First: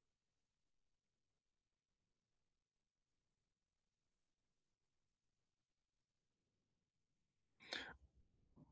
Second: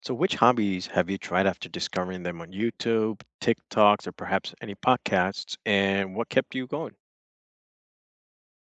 So, which hobbies have you tried after discovering them on YouTube, TikToks, or perhaps any podcasts? And what kept you going?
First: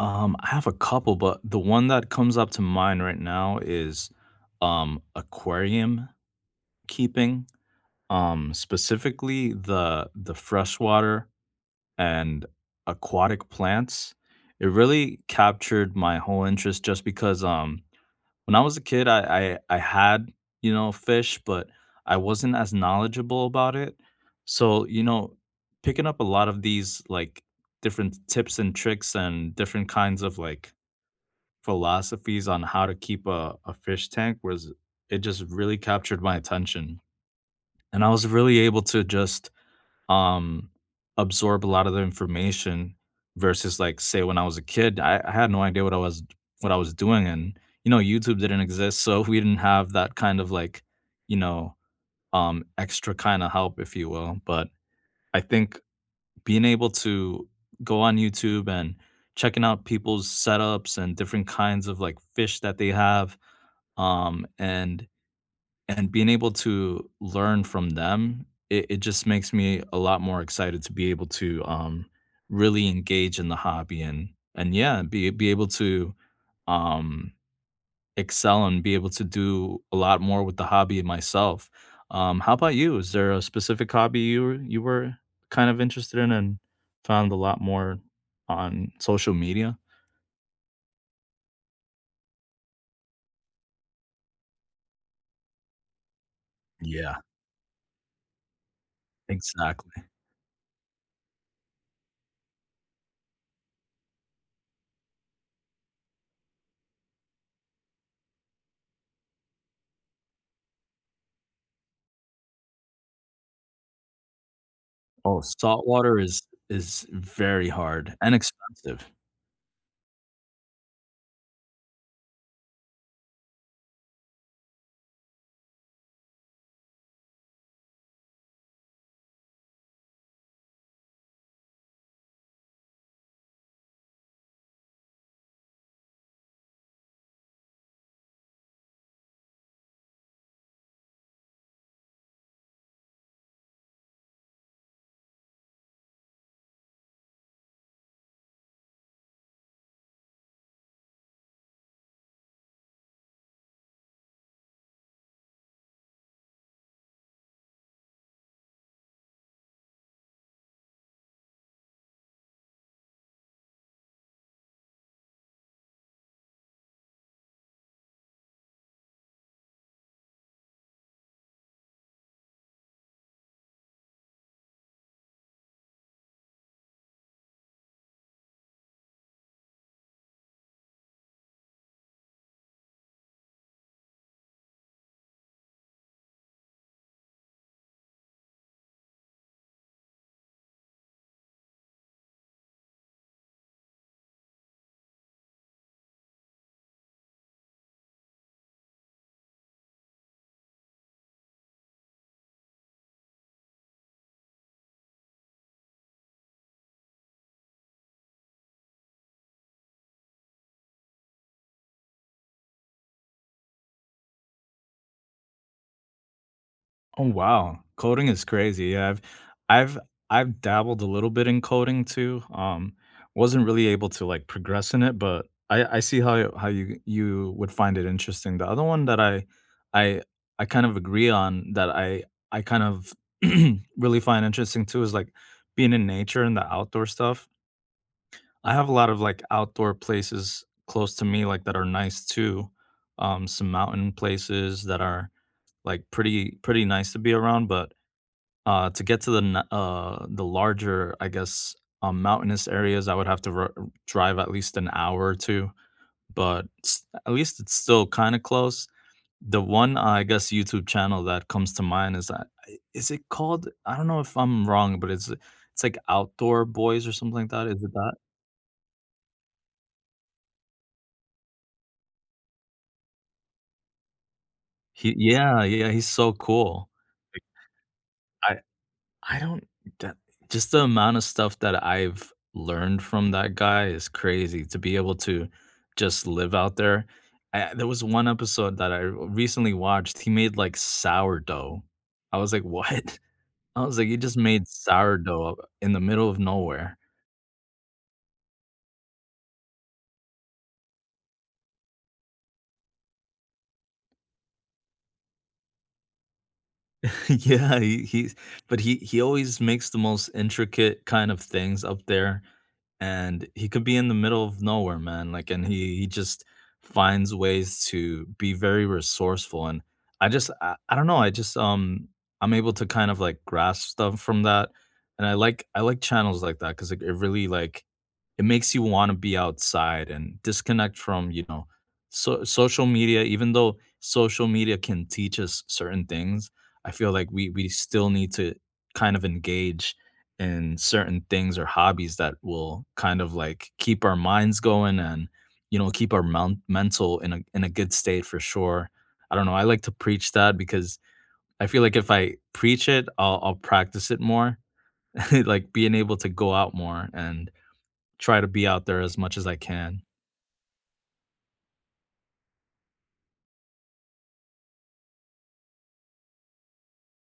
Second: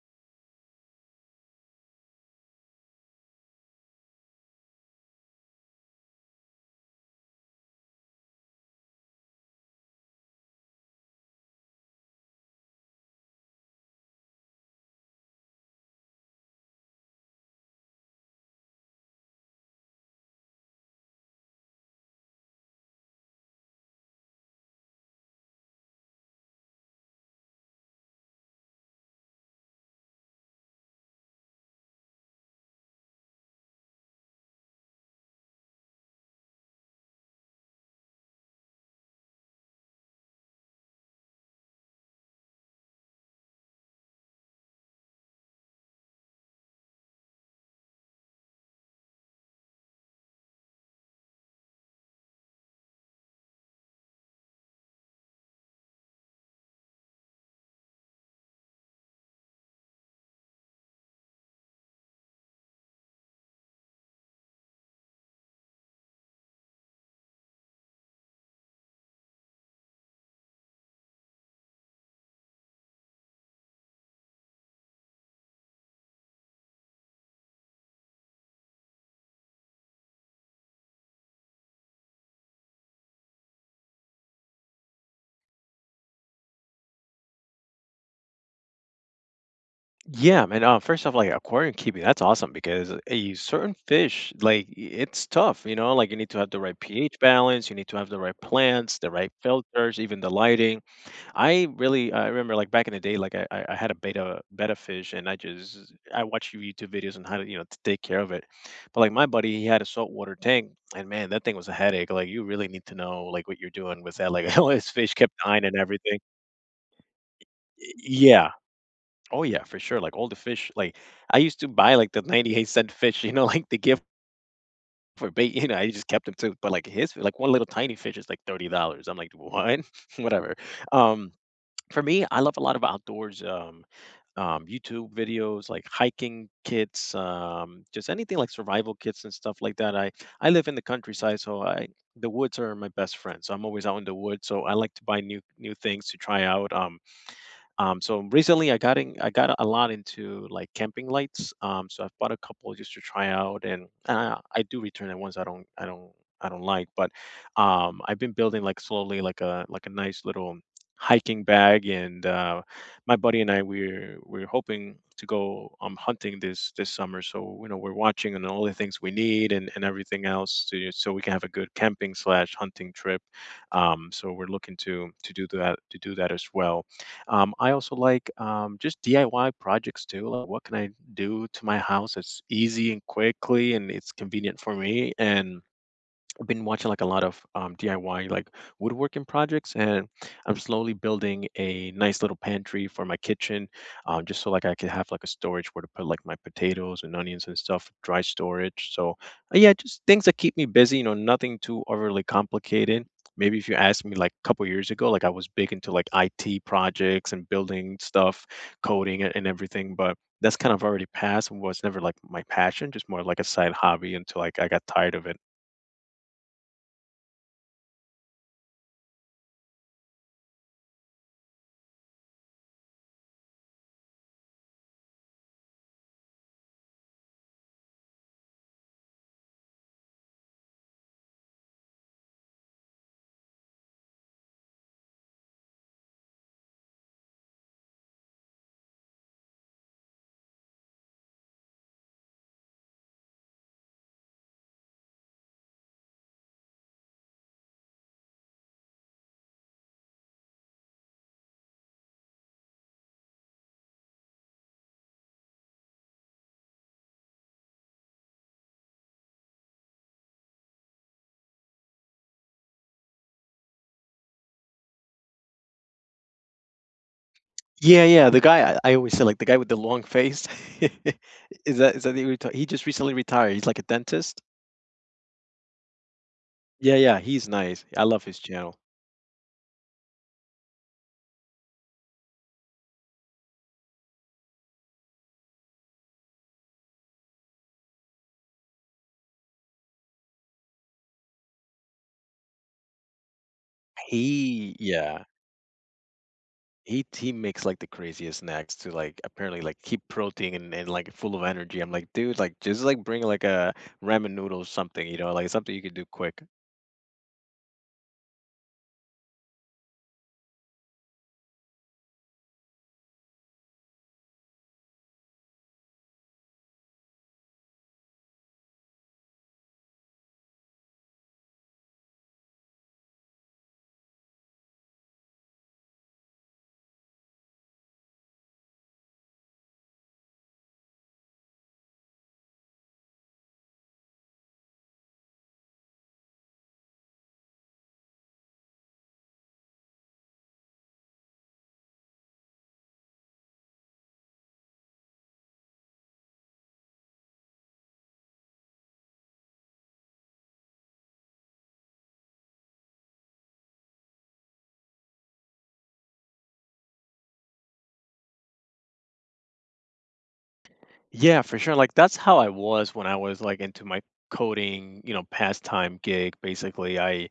I have a couple, but the one that comes up to mind right now is aquarium keeping. Specifically the freshwater and aquatic plants. It really captured my whole interest just because when I was a kid I had, you know, fish, but I wasn't as knowledgeable about it. So, you know, picking up a lot of these like different tips and tricks and different kinds of like philosophies on how to keep a fish tank was it just really captured my attention, and I was really able to just um absorb a lot of the information versus like say when I was a kid I had no idea what I was what I was doing. And you know YouTube didn't exist, so we didn't have that kind of like you know extra kind of help if you will. But I think being able to go on YouTube and checking out people's setups and different kinds of like fish that they have, um, and and being able to learn from them, it just makes me a lot more excited to be able to really engage in the hobby, and yeah, be able to um, excel and be able to do a lot more with the hobby myself. How about you? Is there a specific hobby you were kind of interested in and found a lot more on social media? Yeah, man. First off, like aquarium keeping, that's awesome because a certain fish, it's tough, you know, like you need to have the right pH Yeah. balance, you need to have the right plants, the right Exactly. filters, even the lighting. I remember like back in the day, like I had a beta betta fish, and I watched YouTube videos on how to you know to take care of it. But like my buddy, he had a saltwater tank, and man, that thing was a headache. Like you really need to know like what you're doing with that. Like all his fish kept Oh, dying and salt water everything. Is very hard and Yeah. expensive. Oh yeah, for sure. Like all the fish, like I used to buy like the 98-cent fish, you know, like the gift for bait, you know, I just kept them too. But like his like one little tiny fish is like $30. I'm like, what? Whatever. Um for me, I love a lot of outdoors. YouTube videos, like hiking kits, just anything like survival kits and stuff like that. I live in the countryside, so I the woods are my best friend. So I'm always out in the woods. So I like to buy new things to try out. So recently, I got a lot into like camping lights. So I've bought a couple just to try out, and I do return the ones I don't like. But I've been building like slowly like a nice little hiking bag, and my buddy and I we're hoping to go hunting this summer. So you know we're watching and all the things we need and everything else to so we can have a good camping slash hunting trip. So we're looking to do that as well. I also like just DIY projects too. Like, what can I do to my house that's easy and quickly and it's convenient for me? And I've been watching like a lot of DIY like woodworking projects, and I'm slowly building a nice little pantry for my kitchen, just so like I could have like a storage where to put like my potatoes and onions and stuff, dry storage. So yeah, just things that keep me busy. You know, nothing too overly complicated. Maybe if you asked me like a couple years ago, like I was big into like IT projects and building stuff, coding and everything, but that's kind of already passed and was never like my passion, just more like a side hobby until like I got tired of it. Oh, wow. Coding is crazy. Yeah, I've I've dabbled a little bit in coding too. Wasn't really able to like progress in it, but I see how you you would find it interesting. The other one that I I kind of agree on that I kind of really find interesting too is like being in nature and the outdoor stuff. I have a lot of like outdoor places close to me like that are nice too. Some mountain places that are like pretty nice to be around, but to get to the the larger, I guess, mountainous areas, I would have to drive at least an hour or two. But at least it's still kind of close. The one I guess YouTube channel that comes to mind is that is it called? I don't know if I'm wrong, but it's like Outdoor Boys or something like that. Is it Yeah, that? yeah, the guy I always say, like, the guy with the long face. Is that who he just recently retired, he's like a dentist. He yeah, yeah, he's so cool. Yeah, yeah, Like, he's nice. I love his I channel. I don't that just the amount of stuff that I've learned from that guy is crazy to be able to just live out there. I There was one episode that I recently watched, he made, like, sourdough. I was like, "What?" I was like, he just made He yeah, sourdough in the middle of nowhere." He makes, like, the craziest snacks to, like, apparently, like, keep protein and, like, full of energy. I'm like, "Dude, like, just, like, bring, like, a ramen noodle or something, you know, like, something you could do quick." Yeah, he always makes the most intricate kind of things up there, and he could be in the middle of nowhere, man. Like and he just finds ways to be very resourceful. And I just I don't know, I just I'm able to kind of like grasp stuff from that, and I like channels like that cuz it really like it makes you want to be outside and disconnect from, you know, so, social media. Even though social media can teach us certain things, I feel like we still need to kind of engage in certain things or hobbies that will kind of like keep our minds going, and you know keep our mount mental in a good state for sure. I don't know. I like to preach that because I feel like if I preach it, I'll practice it more. Like being able to go out more and try to be out there as much as I can. Yeah, for sure. Like that's how I was when I was like into my coding, you know, pastime gig. Basically, I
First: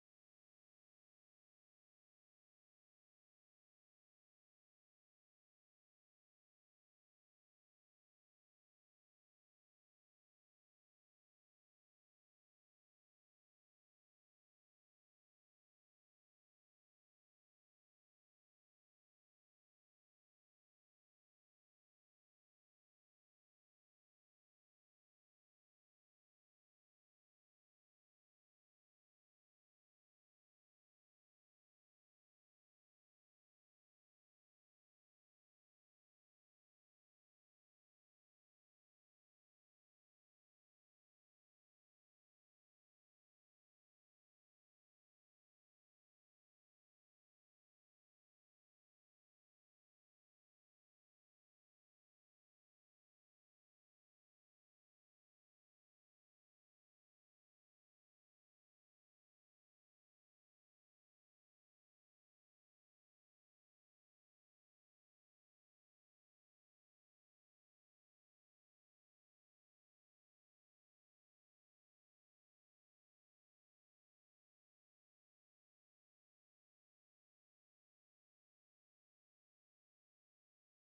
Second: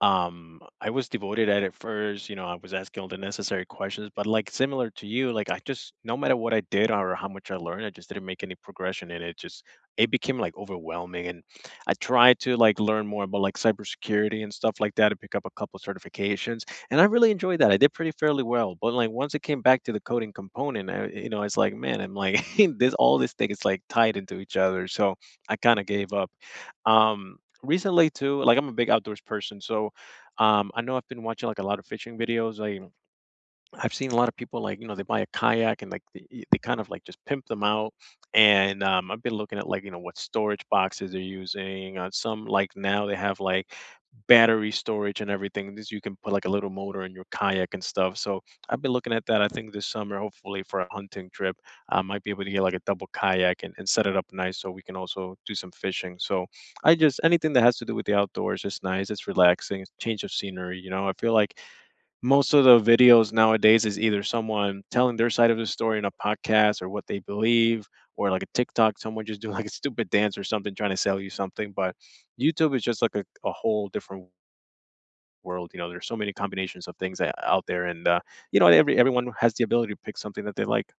um I was devoted at it first, you know, I was asking all the necessary questions, but like similar to you, like I just no matter what I did or how much I learned, I just didn't make any progression in it. Just it became like overwhelming and I tried to like learn more about like cybersecurity and stuff like that and pick up a couple certifications and I really enjoyed that. I did pretty fairly well, but, like, once it came back to the coding component, I you know, it's like, man, I'm like, this all this thing is, like, tied into each other, so I kinda gave up. Um, recently too, like, I'm a big outdoors person, so, I know I've been watching, like, a lot of fishing videos, like I've seen a lot of people like, you know, they buy a kayak and like they kind of like just pimp them out. And I've been looking at like, you know, what storage boxes they're using. On some, like now they have like battery storage and everything. This you can put like a little motor in your kayak and stuff. So I've been looking at that. I think this summer, hopefully for a hunting trip, I might be able to get like a double kayak and set it up nice so we can also do some fishing. So I just anything that has to do with the outdoors is nice. It's relaxing, it's change of scenery, you know. I feel like most of the videos nowadays is either someone telling their side of the story in a podcast or what they believe or like a TikTok, someone just doing like a stupid dance or something trying to sell you something. But YouTube is just like a whole different world. You know, there's so many combinations of things out there, and you know, everyone has the ability to pick something that they like.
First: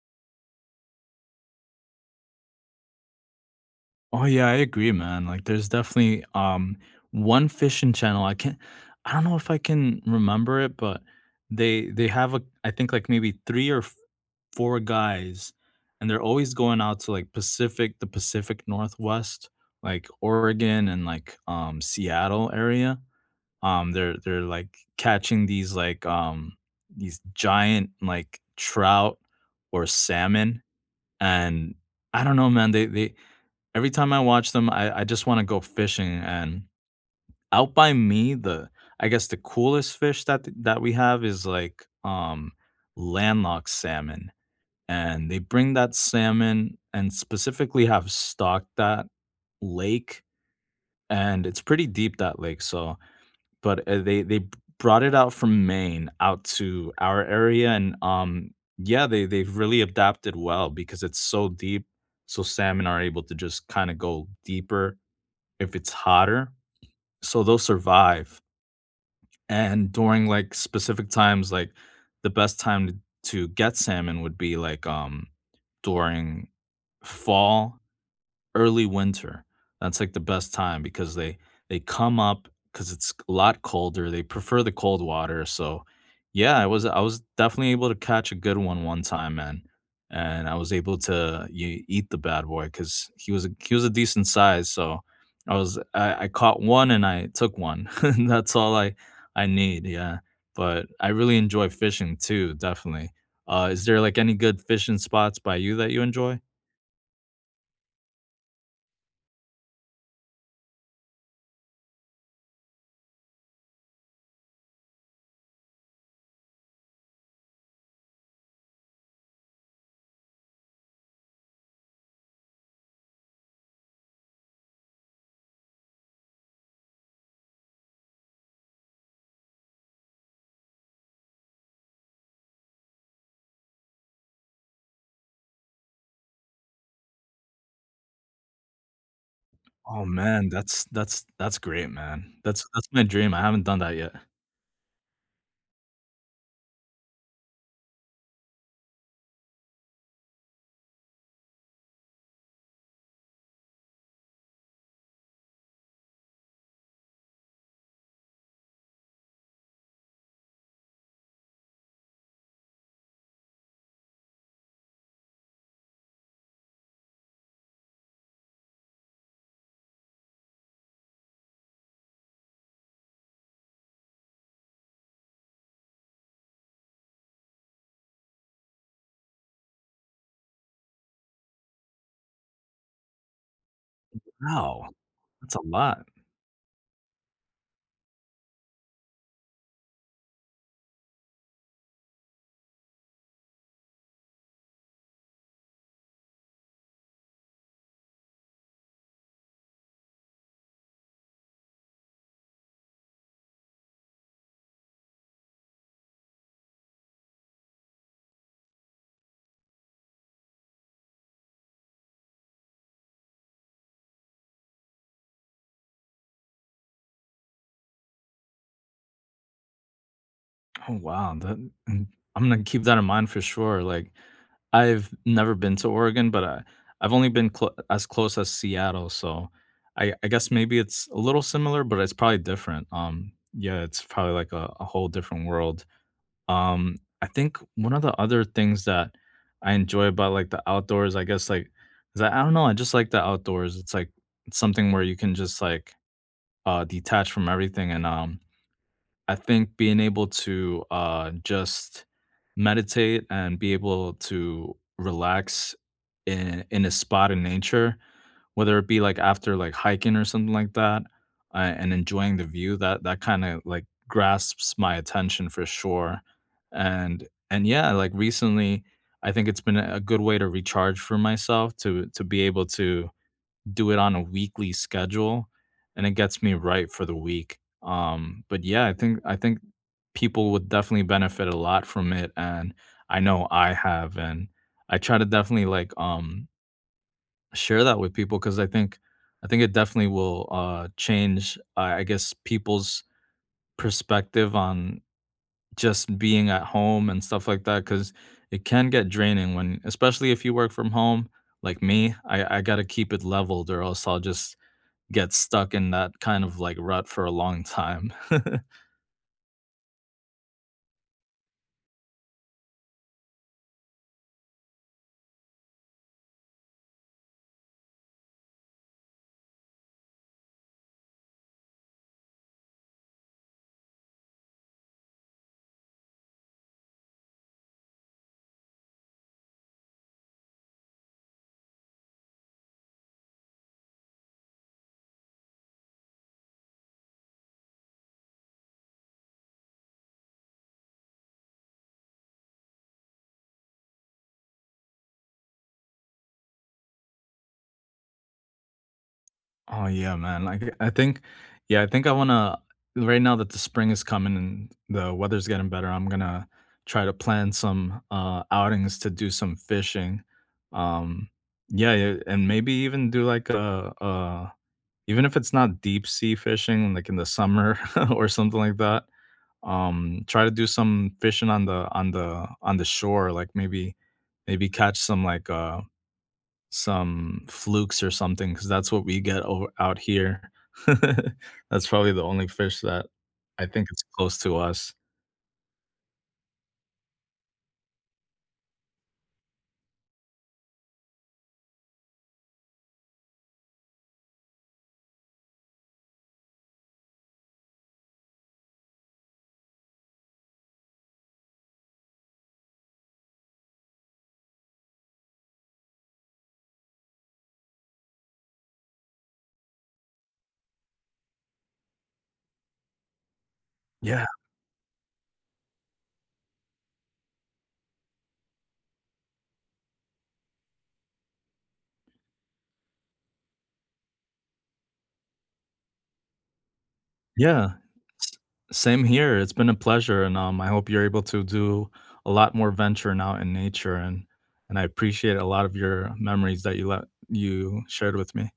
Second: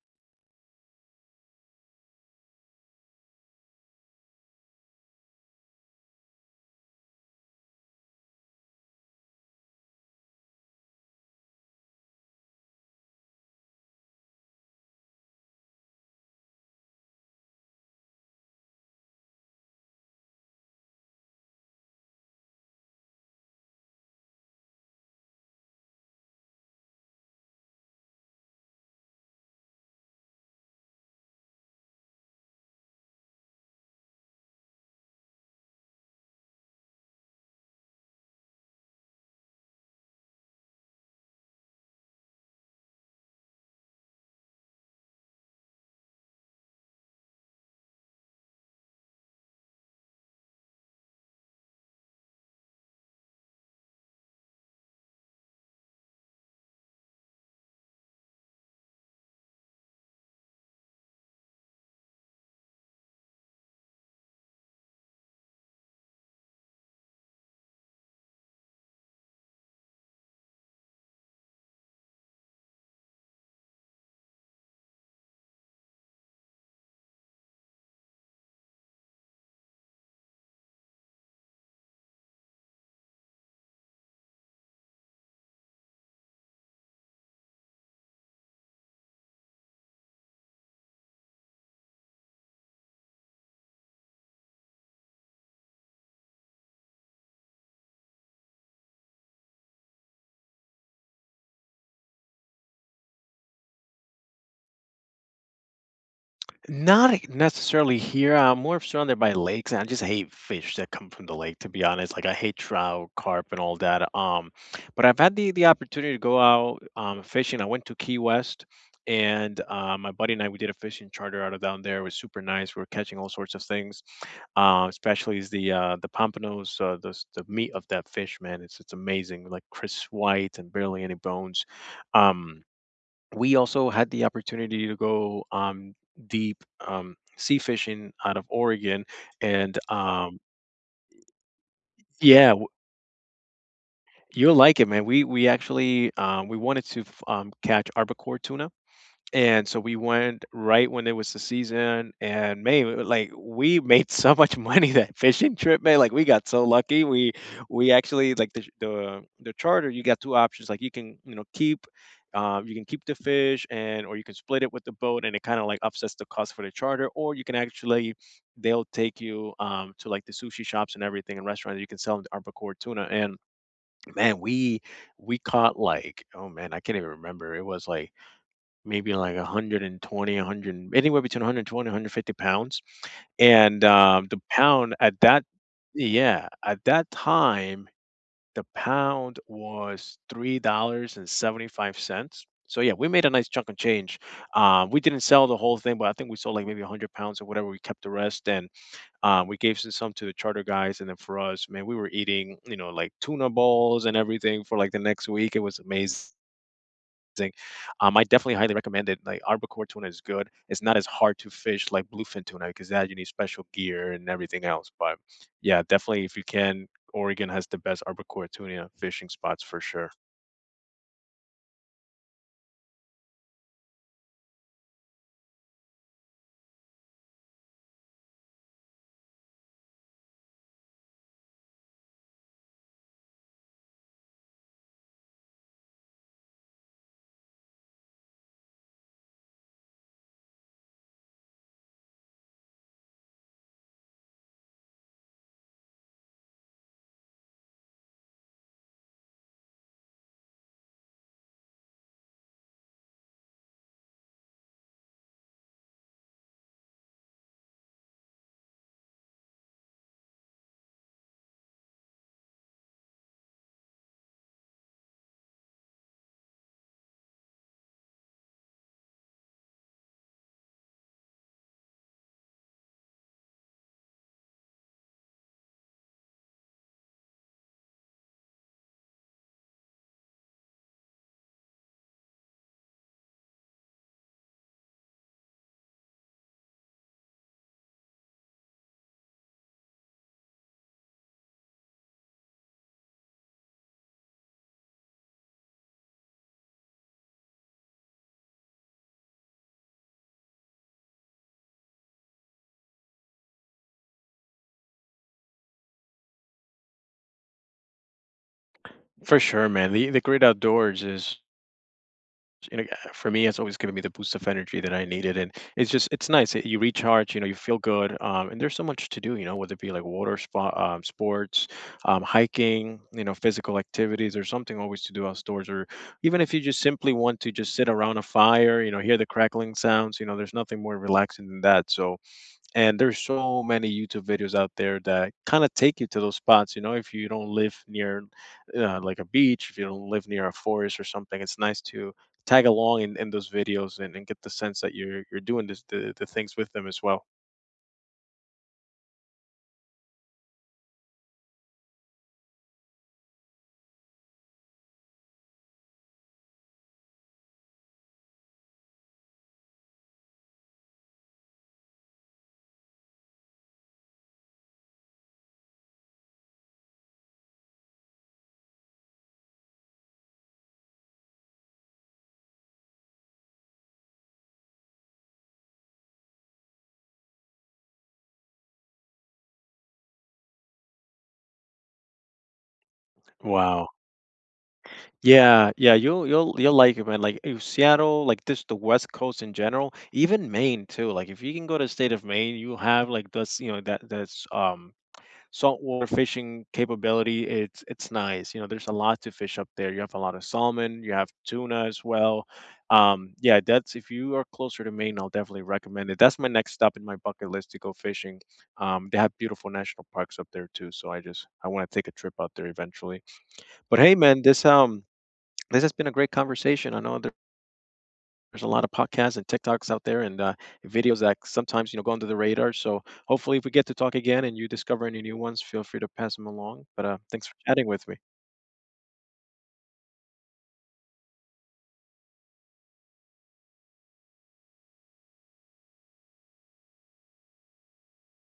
Oh yeah, I agree, man. Like there's definitely one fishing channel. I don't know if I can remember it, but they have a I think like maybe three or four guys, and they're always going out to like the Pacific Northwest, like Oregon and like Seattle area. They're like catching these like these giant like trout or salmon, and I don't know, man. They Every time I watch them, I just wanna go fishing. And out by me, the I guess the coolest fish that th that we have is, like, landlocked salmon, and they bring that salmon and specifically have stocked that lake, and it's pretty deep, that lake, so but, they b brought it out from Maine out to our area, and, yeah, they they've really adapted well because it's so deep, so salmon are able to just kinda go deeper if it's hotter, so they'll survive. And during, like, specific times, like, the best time to get salmon would be, like, during fall, early winter. That's like the best time because they come up because it's a lot colder. They prefer the cold water. So yeah, I was definitely able to catch a good one one time, man. And I was able to eat the bad boy because he was a decent size. So I caught one and I took one. and That's all I need. Yeah, but I really enjoy fishing too. Definitely. Is there like any good fishing spots by you that you enjoy? Not necessarily here. I'm more surrounded by lakes, and I just hate fish that come from the lake, to be honest. Like I hate trout, carp, and all that. But I've had the opportunity to go out fishing. I went to Key West, and my buddy and I we did a fishing charter out of down there. It was super nice. We were catching all sorts of things, especially is the pompanos, the meat of that fish, man. It's amazing, like crisp white and barely any bones. Um, we also had the opportunity to go deep sea fishing out of Oregon, and Oh, man, that's that's great, man. yeah, That's my dream, I haven't done that yet. you'll like it, man. We actually we wanted to catch arbacore tuna. And so we went right when it was the season, and man, like we made so much money that fishing trip, man. Like we got so lucky. We actually like the charter. You got two options. Like you can you know you can keep the fish, and or you can split it with the boat, and it kind of like offsets the cost for the charter. Or you can actually, they'll take you to like the sushi shops and everything and restaurants. You can sell them the arbacore tuna, and man, we caught like oh man, I can't even remember. It was like 120, 100, anywhere between 120, 150 pounds. And the Wow, pound at that, that's a lot. yeah, at that time, the pound was $3.75. So yeah, we made a nice chunk of change. We didn't sell the whole thing, but I think we sold like maybe 100 pounds or whatever. We kept the rest, and we gave some to the charter guys. And then for us, man, we were eating, you know, like tuna balls and everything for like the next week. It was amazing. I definitely highly recommend it. Like arbacore tuna is good. It's not as hard to fish like bluefin tuna because that you need special gear and everything else. But yeah, definitely if you can, Oregon has the best arbacore tuna fishing spots for sure. Oh, wow, that mm, I'm gonna keep that in mind for sure, like, I've never been to Oregon, but I've only been clo as close as Seattle, so I guess maybe it's a little similar, but it's probably different, yeah, it's probably like a whole different world. I think one of the other things that I enjoy about, like, the outdoors, I guess, like, is that I don't know, I just like the outdoors. It's, like, it's something where you can just, like, detach from everything, and, I think being able to, just meditate and be able to relax in a spot in nature, whether it be, like, after, like, hiking or something like that, and enjoying the view, that kinda, like, grasps my attention for sure. And yeah, like, recently, I think it's been a good way to recharge for myself to be able to do it on a weekly schedule, and it gets me right for the week, but yeah, I think people would definitely benefit a lot from it, and I know I have, and I try to definitely, like, share that with people because I think it definitely will change, I guess, people's perspective on just being at home and stuff like that. Because it can get draining when, especially if you work from home, like me. I gotta keep it leveled, or else I'll just get stuck in that kind of like rut for a long time. For sure, man. The great outdoors is you know, for me, it's always given me the boost of energy that I needed, and it's nice. You recharge, you know, you feel good, and there's so much to do, you know, whether it be like spa, sports, hiking, you know, physical activities, or something always to do outdoors, or even if you just simply want to just sit around a fire, you know, hear the crackling sounds, you know, there's nothing more relaxing than that. So and there's so many YouTube videos out there that kind of take you to those spots. You know, if you don't live near like a beach, if you don't live near a forest or something, it's nice to tag along in those videos and get the sense that you're doing the things with them as well. Oh yeah, man. Yeah, I think I wanna right now that the spring is coming and the weather's getting better. I'm gonna try to plan some outings to do some fishing. Um, yeah, yeah, and maybe even do like a even if it's not deep sea fishing, like in the summer or something like that. Try to do some fishing on the shore, like maybe catch some like some flukes or something, because that's what we get over out here. That's probably the only fish that I Wow. think it's close to us. Yeah, yeah, you'll like it, man. Like Seattle, like this, the West Coast in general, even Maine too. Like if you can go to the state of Maine, you have like this, you know, that's saltwater fishing capability, it's nice. You know, there's a lot to fish up there. You have a lot of salmon, you have tuna as well. Yeah, that's if you are closer to Maine, I'll definitely recommend it. That's my next stop in my bucket list to go fishing. They have beautiful national parks up there too, so I want to take a trip out there eventually. But hey, Yeah, man, this has been a great conversation. I know there's a lot of podcasts and TikToks out there and videos that sometimes you know go under the radar. So hopefully, if we get to talk again and you discover any new ones, feel free to pass them along. But thanks for yeah. chatting with me. S Same here, it's been a pleasure, and, I hope you're able to do a lot more venturing out in nature, and I appreciate a lot of your memories that you shared with me.